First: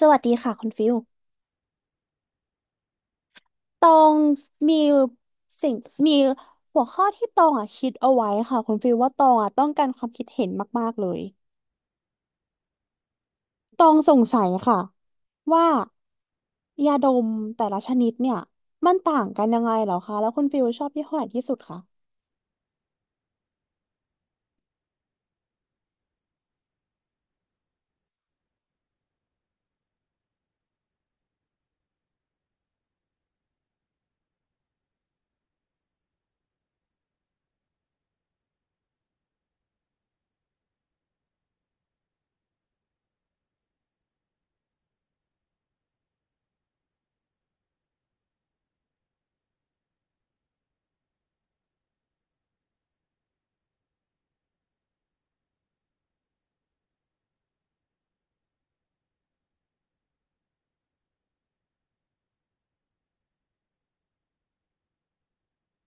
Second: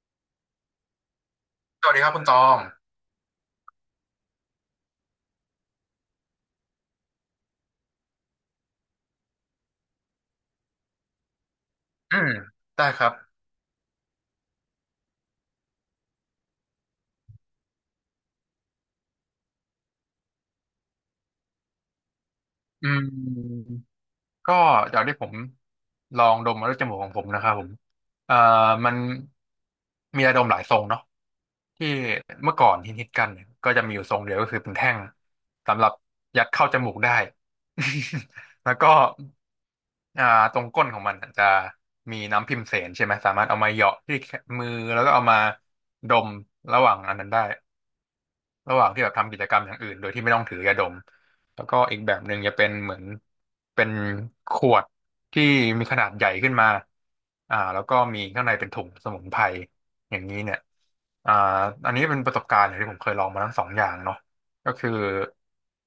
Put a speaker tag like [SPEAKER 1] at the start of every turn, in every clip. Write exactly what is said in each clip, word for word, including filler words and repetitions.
[SPEAKER 1] สวัสดีค่ะคุณฟิล
[SPEAKER 2] สวัสดีครับคุณตอง
[SPEAKER 1] ตองมีสิ่งมีหัวข้อที่ตองอ่ะคิดเอาไว้ค่ะคุณฟิลว่าตองอ่ะต้องการความคิดเห็นมากๆเลย
[SPEAKER 2] อืมได้ครับ
[SPEAKER 1] ตองสงสัยค่ะว่ายาดมแต่ละชนิดเนี่ยมันต่างกันยังไงเหรอคะแล้วคุณฟิลชอบยี่ห้อไหนที่สุดคะ
[SPEAKER 2] อืมก็จากที่ผมลองดมมาด้วยจมูกของผมนะครับผมเอ่อมันมียาดมหลายทรงเนาะที่เมื่อก่อนฮิตๆกันเนี่ยก็จะมีอยู่ทรงเดียวก็คือเป็นแท่งสำหรับยัดเข้าจมูกได้ แล้วก็อ่าตรงก้นของมันอาจจะมีน้ำพิมเสนใช่ไหมสามารถเอามาเหยาะที่มือแล้วก็เอามาดมระหว่างอันนั้นได้ ระหว่างที่แบบทำกิจกรรมอย่างอื่นโดยที่ไม่ต้องถือยาดม แล้วก็อีกแบบหนึ่งจะเป็นเหมือนเป็นขวดที่มีขนาดใหญ่ขึ้นมาอ่าแล้วก็มีข้างในเป็นถุงสมุนไพรอย่างนี้เนี่ยอ่าอันนี้เป็นประสบการณ์ที่ผมเคยลองมาทั้งสองอย่างเนาะก็คือ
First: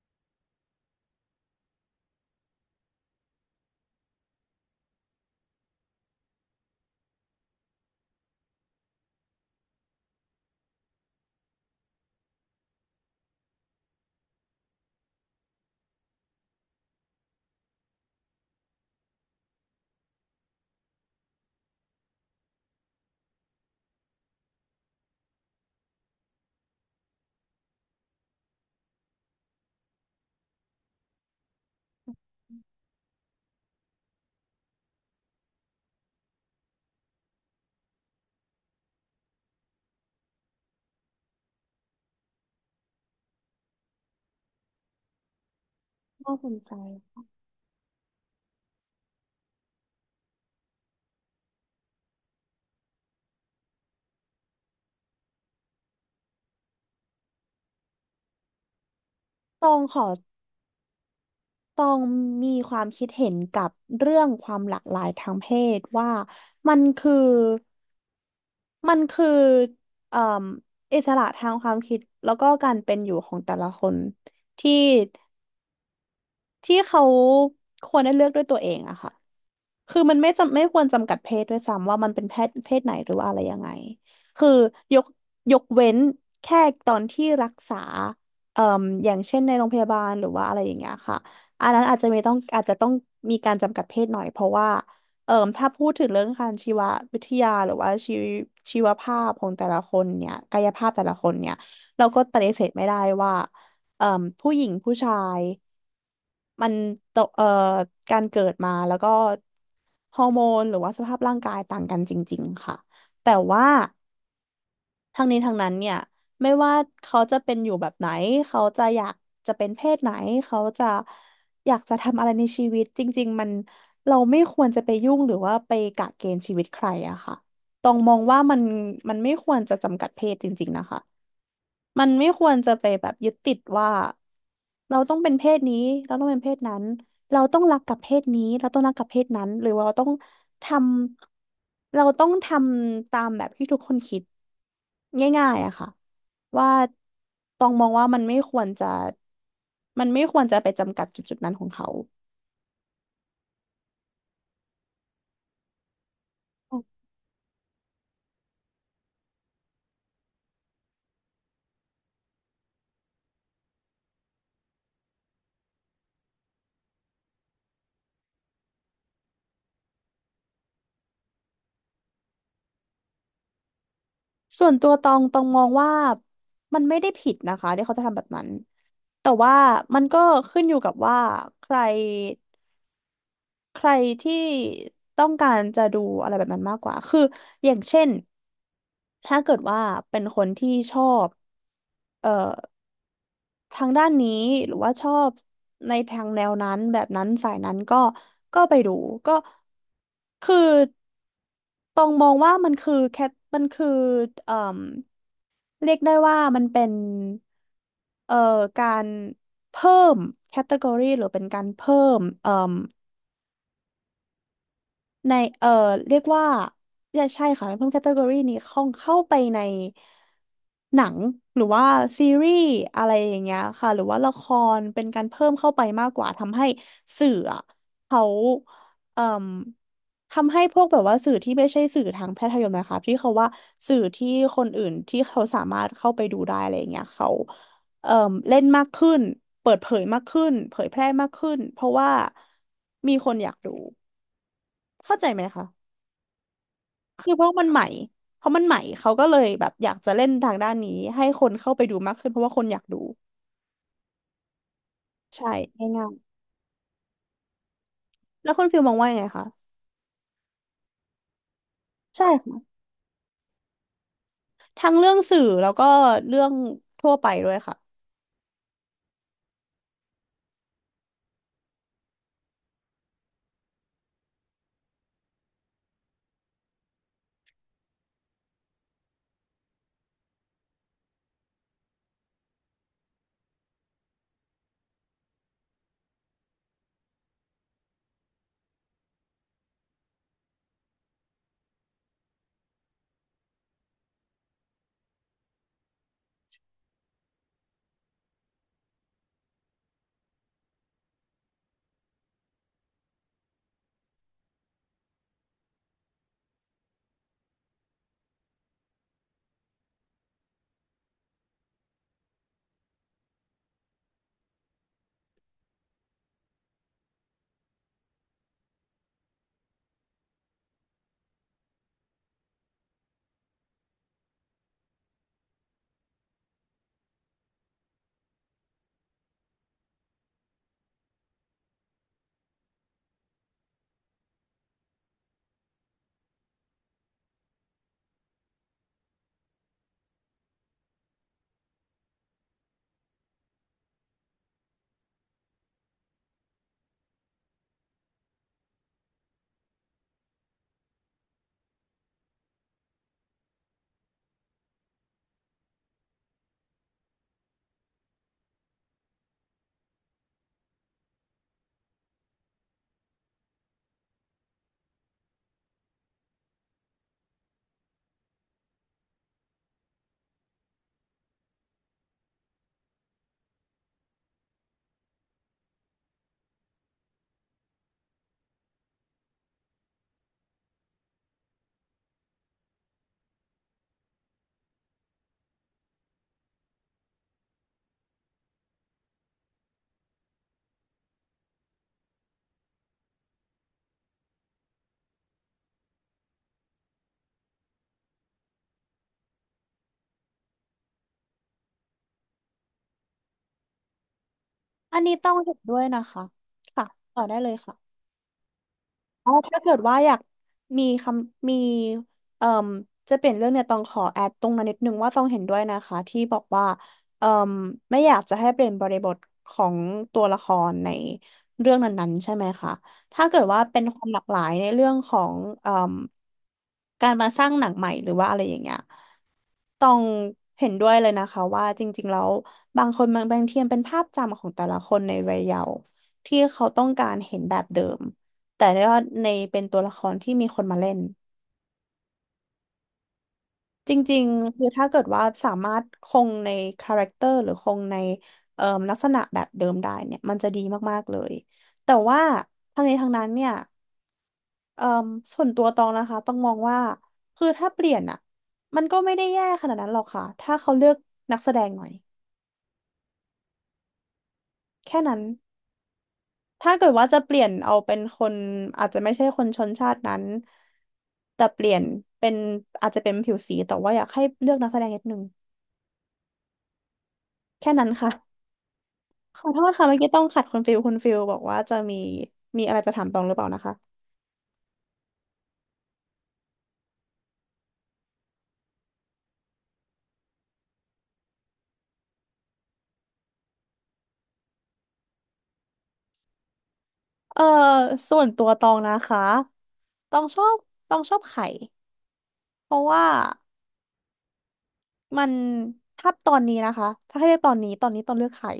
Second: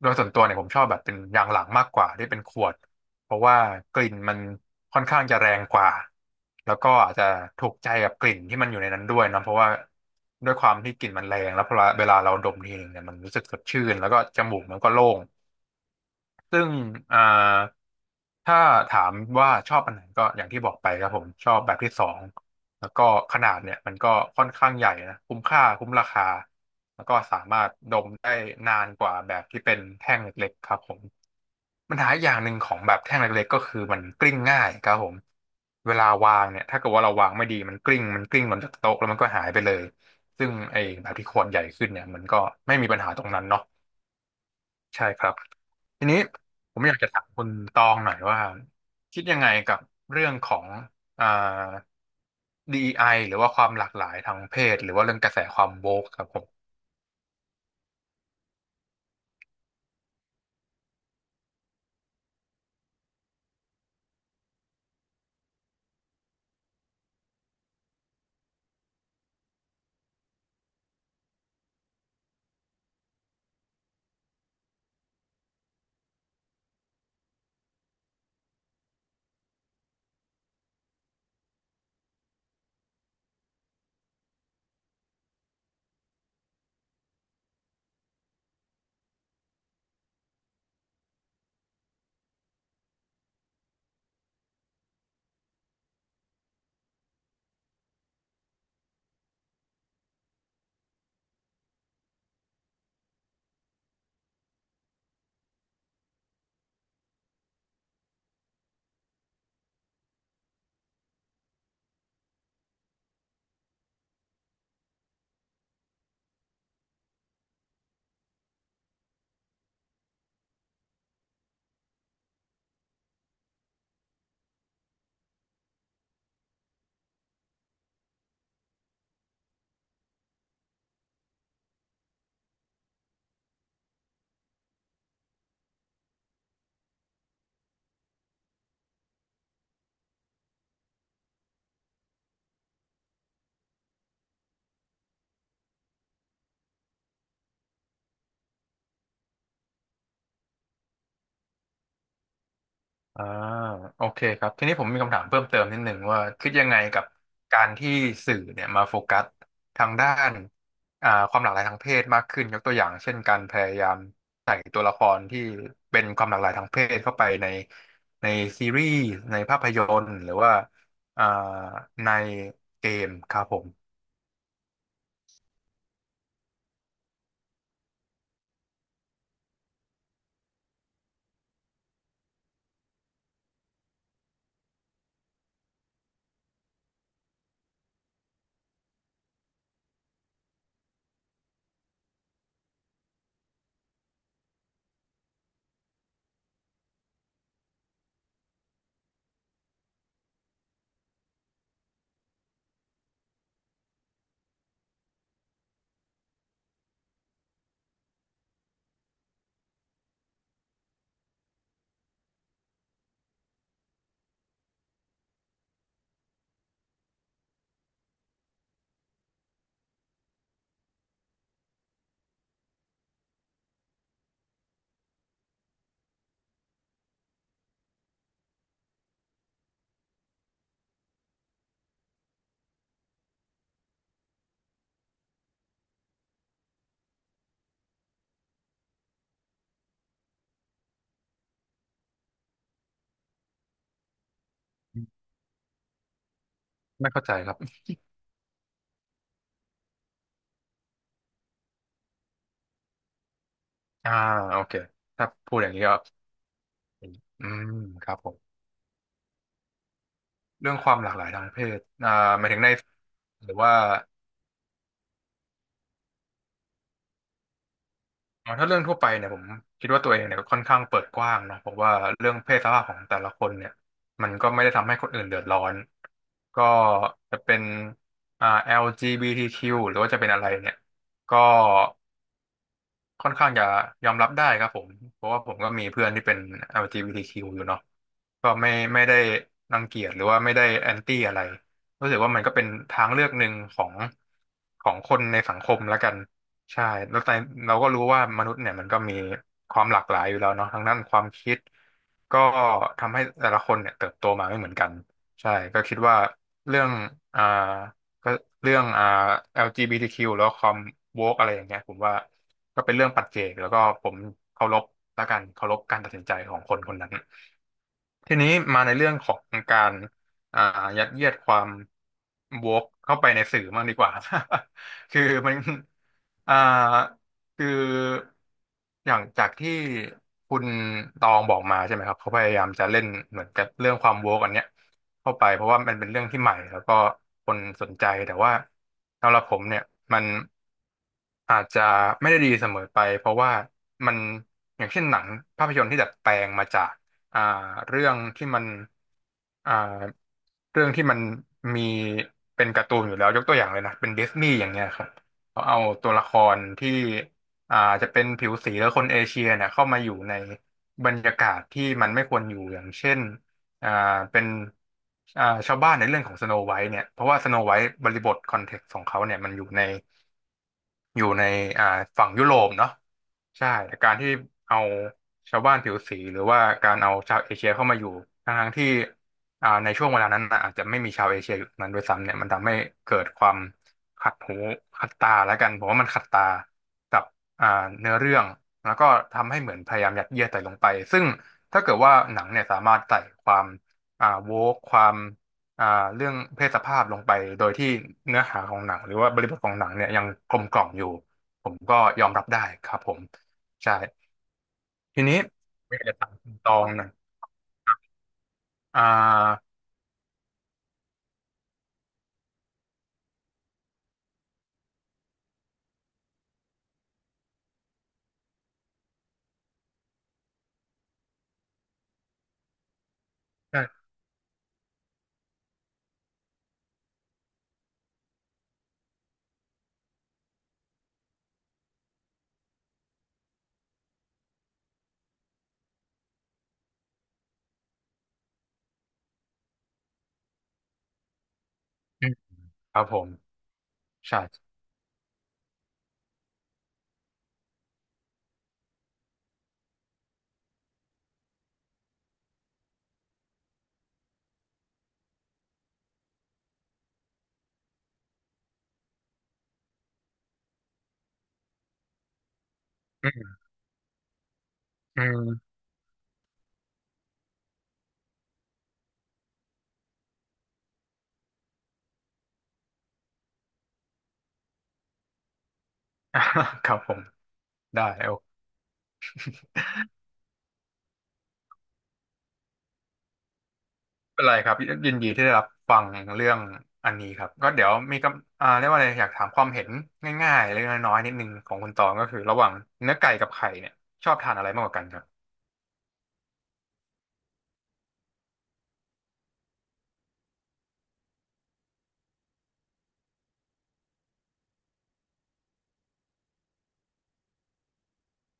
[SPEAKER 2] โดยส่วนตัวเนี่ยผมชอบแบบเป็นอย่างหลังมากกว่าที่เป็นขวด เพราะว่ากลิ่นมันค่อนข้างจะแรงกว่าแล้วก็อาจจะถูกใจกับกลิ่นที่มันอยู่ในนั้นด้วยนะเพราะว่าด้วยความที่กลิ่นมันแรงแล้วพอเวลาเราดมทีหนึ่งเนี่ยมันรู้สึกสดชื่นแล้วก็จมูกมันก็โล่งซึ่งอ่าถ้าถามว่าชอบอันไหนก็อย่างที่บอกไปครับผมชอบแบบที่สองแล้วก็ขนาดเนี่ยมันก็ค่อนข้างใหญ่นะคุ้มค่าคุ้มราคาแล้วก็สามารถดมได้นานกว่าแบบที่เป็นแท่งเล็กๆครับผม ปัญหาอย่างหนึ่งของแบบแท่งเล็กๆก็คือมันกลิ้งง่ายครับผมเวลาวางเนี่ยถ้าเกิดว่าเราวางไม่ดีมันกลิ้งมันกลิ้งหล่นจากโต๊ะแล้วมันก็หายไปเลยซึ่งไอ้แบบที่ขวดใหญ่ขึ้นเนี่ยมันก็ไม่มีปัญหาตรงนั้นเนาะใช่ครับทีนี้
[SPEAKER 1] น่าสนใจ
[SPEAKER 2] ผมอยากจะถามคุณตองหน่อยว่าคิดยังไงกับเรื่องของอ่า ดี อี ไอ หรือว่าความหลากหลายทางเพศหรือว่าเรื่องกระแสความโวกครับผม
[SPEAKER 1] ตองขอตองมีความคิดเห็นกับเรื่องความหลากหลายทางเพศว่ามันคือ มันคือเอ่มอิสระทางความคิดแล้วก็การเป็นอยู่ของแต่ละคนที่ที่เขาควรได้เลือกด้วยตัวเองอะค่ะ คือมันไม่จำไม่ควรจำกัดเพศด้วยซ้ำว่ามันเป็นเพศเพศไหนหรือว่าอะไรยังไงคือยกยกเว้นแค่ตอนที่รักษาเอ่มอย่างเช่นในโรงพยาบาลหรือว่าอะไรอย่างเงี้ยค่ะ อันนั้นอาจจะไม่ต้องอาจจะต้องมีการจำกัดเพศหน่อยเพราะว่าเอ่มถ้าพูดถึงเรื่องการชีววิทยาหรือว่าชีวชีวภาพของแต่ละคนเนี่ยกายภาพแต่ละคนเนี่ยเราก็ปฏิเสธไม่ได้ว่าเอ่มผู้หญิงผู้ชาย มันโตเอ่อการเกิดมาแล้วก็ฮอร์โมนหรือว่าสภาพร่างกายต่างกันจริงๆค่ะแต่ว่าทั้งนี้ทั้งนั้นเนี่ยไม่ว่าเขาจะเป็นอยู่แบบไหนเขาจะอยากจะเป็นเพศไหนเขาจะอยากจะทำอะไรในชีวิตจริงๆมันเราไม่ควรจะไปยุ่งหรือว่าไปกะเกณฑ์ชีวิตใครอะค่ะต้องมองว่ามันมันไม่ควรจะจำกัดเพศจริงๆนะคะ มันไม่ควรจะไปแบบยึดติดว่าเราต้องเป็นเพศนี้เราต้องเป็นเพศนั้นเราต้องรักกับเพศนี้เราต้องรักกับเพศนั้นหรือว่าเราต้องทำเราต้องทำตามแบบที่ทุกคนคิดง่ายๆอะค่ะว่าต้องมองว่ามันไม่ควรจะมันไม่ควรจะไปจำกัดจุดจุดนั้นของเขา
[SPEAKER 2] อ่าโอเคครับทีนี้ผมมีคำถามเพิ่มเติมนิดหนึ่งว่าคิดยังไงกับการที่สื่อเนี่ยมาโฟกัสทางด้านอ่าความหลากหลายทางเพศมากขึ้นยกตัวอย่างเช่นการพยายามใส่ตัวละครที่เป็นความหลากหลายทางเพศเข้าไปในในซีรีส์ในภาพยนตร์หรือว่าอ่าในเกมครับผม
[SPEAKER 1] ส่วนตัวตองตองมองว่ามันไม่ได้ผิดนะคะที่เขาจะทำแบบนั้นแต่ว่ามันก็ขึ้นอยู่กับว่าใคร ใครที่ต้องการจะดูอะไรแบบนั้นมากกว่าคืออย่างเช่นถ้าเกิดว่าเป็นคนที่ชอบเอ่อทางด้านนี้หรือว่าชอบในทางแนวนั้นแบบนั้นสายนั้นก็ก็ไปดูก็คือตองมองว่ามันคือแคทมันคือเอ่มเรียกได้ว่ามันเป็นเอ่อการเพิ่มแคตตากรีหรือเป็นการเพิ่มเอ่อ ในเอ่อเรียกว่าเนี่ยใช่ค่ะเพิ่มแคตตากรีนี้เข้าเข้าไปในหนังหรือว่าซีรีส์อะไรอย่างเงี้ยค่ะหรือว่าละครเป็นการเพิ่มเข้าไปมากกว่าทำให้สื่ออะเขาเอ่มทำให้พวกแบบว่าสื่อที่ไม่ใช่สื่อทางแพทยมนะคะที่เขาว่าสื่อที่คนอื่นที่เขาสามารถเข้าไปดูได้อะไรอย่างเงี้ยเขาเอ่มเล่นมากขึ้นเปิดเผยมากขึ้นเผยแพร่มากขึ้นเพราะว่ามีคนอยากดูเข้าใจไหมคะ
[SPEAKER 2] ไม่เข้า
[SPEAKER 1] คือ
[SPEAKER 2] ใจ
[SPEAKER 1] เพ
[SPEAKER 2] ค
[SPEAKER 1] ราะ
[SPEAKER 2] รับ
[SPEAKER 1] มันใหม่เพราะมันใหม่เขาก็เลยแบบอยากจะเล่นทางด้านนี้ให้คนเข้าไปดูมากขึ้นเพราะว่าคนอยากดู
[SPEAKER 2] อ่าโอเคถ้า
[SPEAKER 1] ใช่
[SPEAKER 2] พูดอย่างนี้ก็
[SPEAKER 1] ง่าย
[SPEAKER 2] อืมครับผ
[SPEAKER 1] ๆแล้ว
[SPEAKER 2] ม
[SPEAKER 1] คุณฟิลมองว่ายังไงคะ
[SPEAKER 2] เรื่องความหลากหลายทางเพศอ่า
[SPEAKER 1] ใช่
[SPEAKER 2] หมายถึงใน
[SPEAKER 1] ค่ะ
[SPEAKER 2] หรือว่า
[SPEAKER 1] ทั้งเรื่องสื่อแล้วก็เรื่องทั่วไปด้วยค่ะ
[SPEAKER 2] อ๋อถ้าเรื่องทั่วไปเนี่ยผมคิดว่าตัวเองเนี่ยค่อนข้างเปิดกว้างเนาะเพราะว่าเรื่องเพศสภาพของแต่ละคนเนี่ยมันก็ไม่ได้ทำให้คนอื่นเดือดร้อนก็จะเป็นอ่า แอล จี บี ที คิว หรือว่าจะเป็นอะไรเนี่ยก็ ค่อนข้างจะยอมรับได้ครับผมเพราะว่าผมก็มีเพื่อนที่เป็น แอล จี บี ที คิว อลจีบีทีคิวอยู่เนาะก็ไม่ไม่ได้รังเกียจหรือว่าไม่ได้แอนตี้อะไรรู้สึกว่ามันก็เป็นทางเลือกหนึ่งของของคนในสังคมแล้วกันใช่แล้วแต่เราก็รู้ว่ามนุษย์เนี่ยมันก็มีความหลากหลายอยู่แล้วเนาะทั้งด้านความคิด ก็ทำให้แต่ละคนเนี่ยเติบโตมาไม่เหมือนกันใช่ก็คิดว่าเรื่องอ่าก็เรื่องอ่า แอล จี บี ที คิว แล้วความโวกอะไรอย่างเงี้ยผมว่าก็เป็นเรื่องปัจเจกแล้วก็ผมเคารพละกันเคารพการตัดสินใจของคนคนนั้น ทีนี้มาในเรื่องของการอ่ายัดเยียดความวกเข้าไปในสื่อมากดีกว่า คือมันอ่าคืออย่างจากที่คุณตองบอกมาใช่ไหมครับเขาพยายามจะเล่นเหมือนกับเรื่องความวกอันเนี้ยเข้าไปเพราะว่ามันเป็นเรื่องที่ใหม่แล้วก็คนสนใจแต่ว่าสำหรับผมเนี่ยมัน อาจจะไม่ได้ดีเสมอไปเพราะว่ามันอย่างเช่นหนังภาพยนตร์ที่ดัดแปลงมาจากอ่าเรื่องที่มันอ่าเรื่องที่มันมีเป็นการ์ตูนอยู่แล้วยกตัวอย่างเลยนะเป็นดิสนีย์อย่างเงี้ยครับเขาเอาตัวละครที่อ่าจะเป็นผิวสีหรือคนเอเชียเนี่ยเข้ามาอยู่ในบรรยากาศที่มันไม่ควรอยู่อย่างเช่นอ่าเป็นอ่าชาวบ้านในเรื่องของสโนไวท์เนี่ยเพราะว่าสโนไวท์บริบทคอนเท็กซ์ของเขาเนี่ยมันอยู่ใน อยู่ในอ่าฝั่งยุโรปเนาะใช่แต่การที่เอาชาวบ้านผิวสีหรือว่าการเอาชาวเอเชียเข้ามาอยู่ทั้งๆที่อ่าในช่วงเวลานั้นน่ะอาจจะไม่มีชาวเอเชียอยู่นั้นด้วยซ้ำเนี่ยมันทำให้เกิดความขัดหูขัดตาแล้วกันผมว่ามันขัดตากับอ่าเนื้อเรื่องแล้วก็ทำให้เหมือนพยายามยัดเยียดใส่ลงไปซึ่งถ้าเกิดว่าหนังเนี่ยสามารถใส่ความอ่าโวกความ อ่าเรื่องเพศสภาพลงไปโดยที่เนื้อหาของหนังหรือว่าบริบทของหนังเนี่ยยังกลมกล่อมอยู่ผมก็ยอมรับได้ครับผมใช่
[SPEAKER 1] อันนี้
[SPEAKER 2] ที
[SPEAKER 1] ต้อง
[SPEAKER 2] นี้
[SPEAKER 1] เห็นด้วย
[SPEAKER 2] ผมอ
[SPEAKER 1] นะ
[SPEAKER 2] ยากจะ
[SPEAKER 1] คะ
[SPEAKER 2] ถามคุณตอ
[SPEAKER 1] ค่ะ
[SPEAKER 2] งหนะ
[SPEAKER 1] ต่อได้เลยค่ะ
[SPEAKER 2] อ่
[SPEAKER 1] อ๋อถ้า
[SPEAKER 2] า
[SPEAKER 1] เกิดว่าอยากมีคำมีเอ่มจะเปลี่ยนเรื่องเนี่ยต้องขอแอดตรงนั้นนิดนึงว่าต้องเห็นด้วยนะคะที่บอกว่าเอ่มไม่อยากจะให้เปลี่ยนบริบทของตัวละครในเรื่องนั้นๆใช่ไหมคะถ้าเกิดว่าเป็นควา
[SPEAKER 2] ใช่
[SPEAKER 1] มหลากหลายในเรื่องของเอ่ม การมาสร้างหนังใหม่หรือว่าอะไรอย่างเงี้ยต้องเห็นด้วยเลยนะคะว่าจริงๆแล้วบางคนบางบางทีมันเป็นภาพจำของแต่ละคนในวัยเยาว์ที่เขาต้องการเห็นแบบเดิมแต่ว่าในเป็นตัวละครที่มีคนมาเล่น
[SPEAKER 2] อืมครับผม
[SPEAKER 1] จริง
[SPEAKER 2] ใช่
[SPEAKER 1] ๆคือถ้าเกิดว่าสามารถคงในคาแรคเตอร์หรือคงในเอ่อลักษณะแบบเดิมได้เนี่ยมันจะดีมากๆเลยแต่ว่าทั้งนี้ทั้งนั้นเนี่ย เอ่มส่วนตัวตองนะคะต้องมองว่าคือถ้าเปลี่ยนอ่ะมันก็ไม่ได้แย่ขนาดนั้นหรอกค่ะถ้าเขาเลือกนักแสดงหน่อย
[SPEAKER 2] อืม
[SPEAKER 1] แค่นั้น
[SPEAKER 2] อืม
[SPEAKER 1] ถ้าเกิดว่าจะเปลี่ยนเอาเป็นคนอาจจะไม่ใช่คนชนชาตินั้นแต่เปลี่ยนเป็นอาจจะเป็นผิวสีแต่ว่าอยากให้เลือกนักแสดงนิดนึง
[SPEAKER 2] ครับผม
[SPEAKER 1] แค่นั้น
[SPEAKER 2] ได้
[SPEAKER 1] ค่ะ
[SPEAKER 2] โอ
[SPEAKER 1] ขอโทษค่ะเมื่อกี้ต้องขัดคุณฟิลคุณฟิลบอกว่าจะมีมีอะไรจะถามตองหรือเปล่านะคะ
[SPEAKER 2] ไม่เป็นไรครับยินดีที่ได้รับฟังเรื่องอันนี้ครับก็เดี๋ยวมีกำอ่าเรียกว่าอะไรอยากถามความเห็นง่ายๆเล็กๆน้อยๆนิดนึงของคุณตองก็คือระหว่างเนื้อไก่กับไข่เนี่ยชอบทานอะไรมากกว่ากันครับ
[SPEAKER 1] เออส่วนตัวตองนะคะตองชอบตองชอบไข่เพราะว่า มันถ้าตอนนี้นะคะ ถ้าให้เลือกตอนนี้ ตอนนี้ต้องเลือกไข่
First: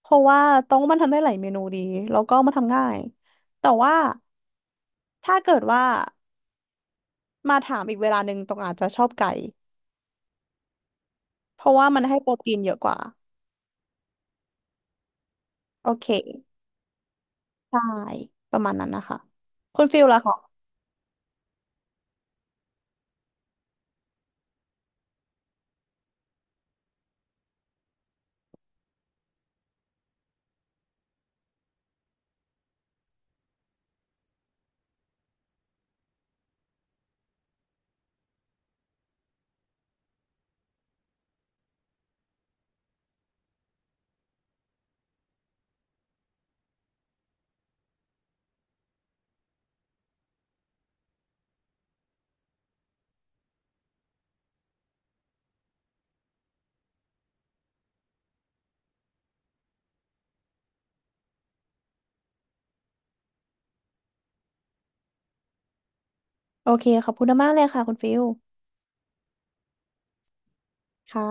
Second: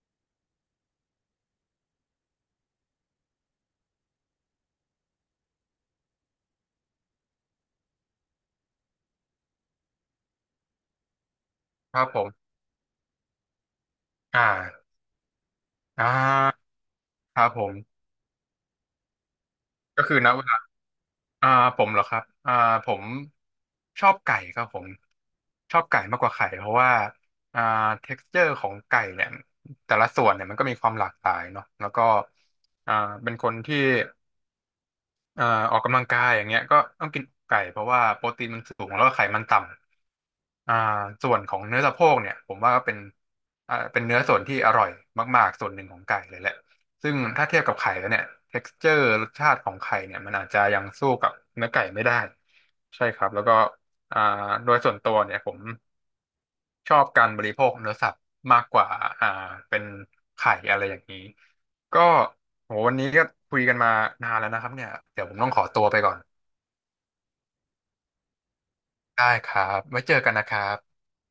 [SPEAKER 1] เพราะว่าต้องมันทำได้หลายเมนูดีแล้วก็มันทำง่าย แต่ว่าถ้าเกิดว่ามาถามอีกเวลาหนึ่งตรองอาจจะชอบไก่เพราะว่า
[SPEAKER 2] ค
[SPEAKER 1] มั
[SPEAKER 2] รั
[SPEAKER 1] น
[SPEAKER 2] บ
[SPEAKER 1] ให้
[SPEAKER 2] ผ
[SPEAKER 1] โปร
[SPEAKER 2] ม
[SPEAKER 1] ตีนเยอะกว่า
[SPEAKER 2] อ่า
[SPEAKER 1] โอ
[SPEAKER 2] อ่
[SPEAKER 1] เค
[SPEAKER 2] าครับผ
[SPEAKER 1] ใช่
[SPEAKER 2] ม
[SPEAKER 1] ประมาณนั้นนะคะคุณฟิ
[SPEAKER 2] ก็
[SPEAKER 1] ล
[SPEAKER 2] คือ
[SPEAKER 1] ล่ะ
[SPEAKER 2] ณ
[SPEAKER 1] คะ
[SPEAKER 2] เวลาอ่าผมเหรอครับอ่าผมชอบไก่ครับผมชอบไก่มากกว่าไข่เพราะว่าอ่า เท็กซ์เจอร์ ของไก่เนี่ยแต่ละส่วนเนี่ยมันก็มีความหลากหลายเนาะแล้วก็อ่าเป็นคนที่ อ่าออกกำลังกายอย่างเงี้ยก็ต้องกินไก่เพราะว่าโปรตีนมันสูงแล้วก็ไขมันต่ำอ่าส่วนของเนื้อสะโพกเนี่ยผมว่าก็เป็นอ่าเป็นเนื้อส่วนที่อร่อยมากๆส่วนหนึ่งของไก่เลยแหละซึ่งถ้าเทียบกับไข่แล้วเนี่ยเท็กซ์เจอร์รสชาติของไข่เนี่ยมันอาจจะยังสู้กับเนื้อไก่ไม่ได้ใช่ครับแล้วก็อ่าโดยส่วนตัวเนี่ยผม ชอบการบริโภคเนื้อสัตว์มากกว่าอ่าเป็นไข่อะไรอย่างนี้ก็โหวันนี้ก็คุยกันมานานแล้วนะครับเนี่ยเดี๋ยวผมต้องขอตัวไปก่อน
[SPEAKER 1] โอเคขอบคุณมากเลยค่ะคุณฟิล
[SPEAKER 2] ได้ครับไว้เจอกันนะครับ
[SPEAKER 1] ค่ะ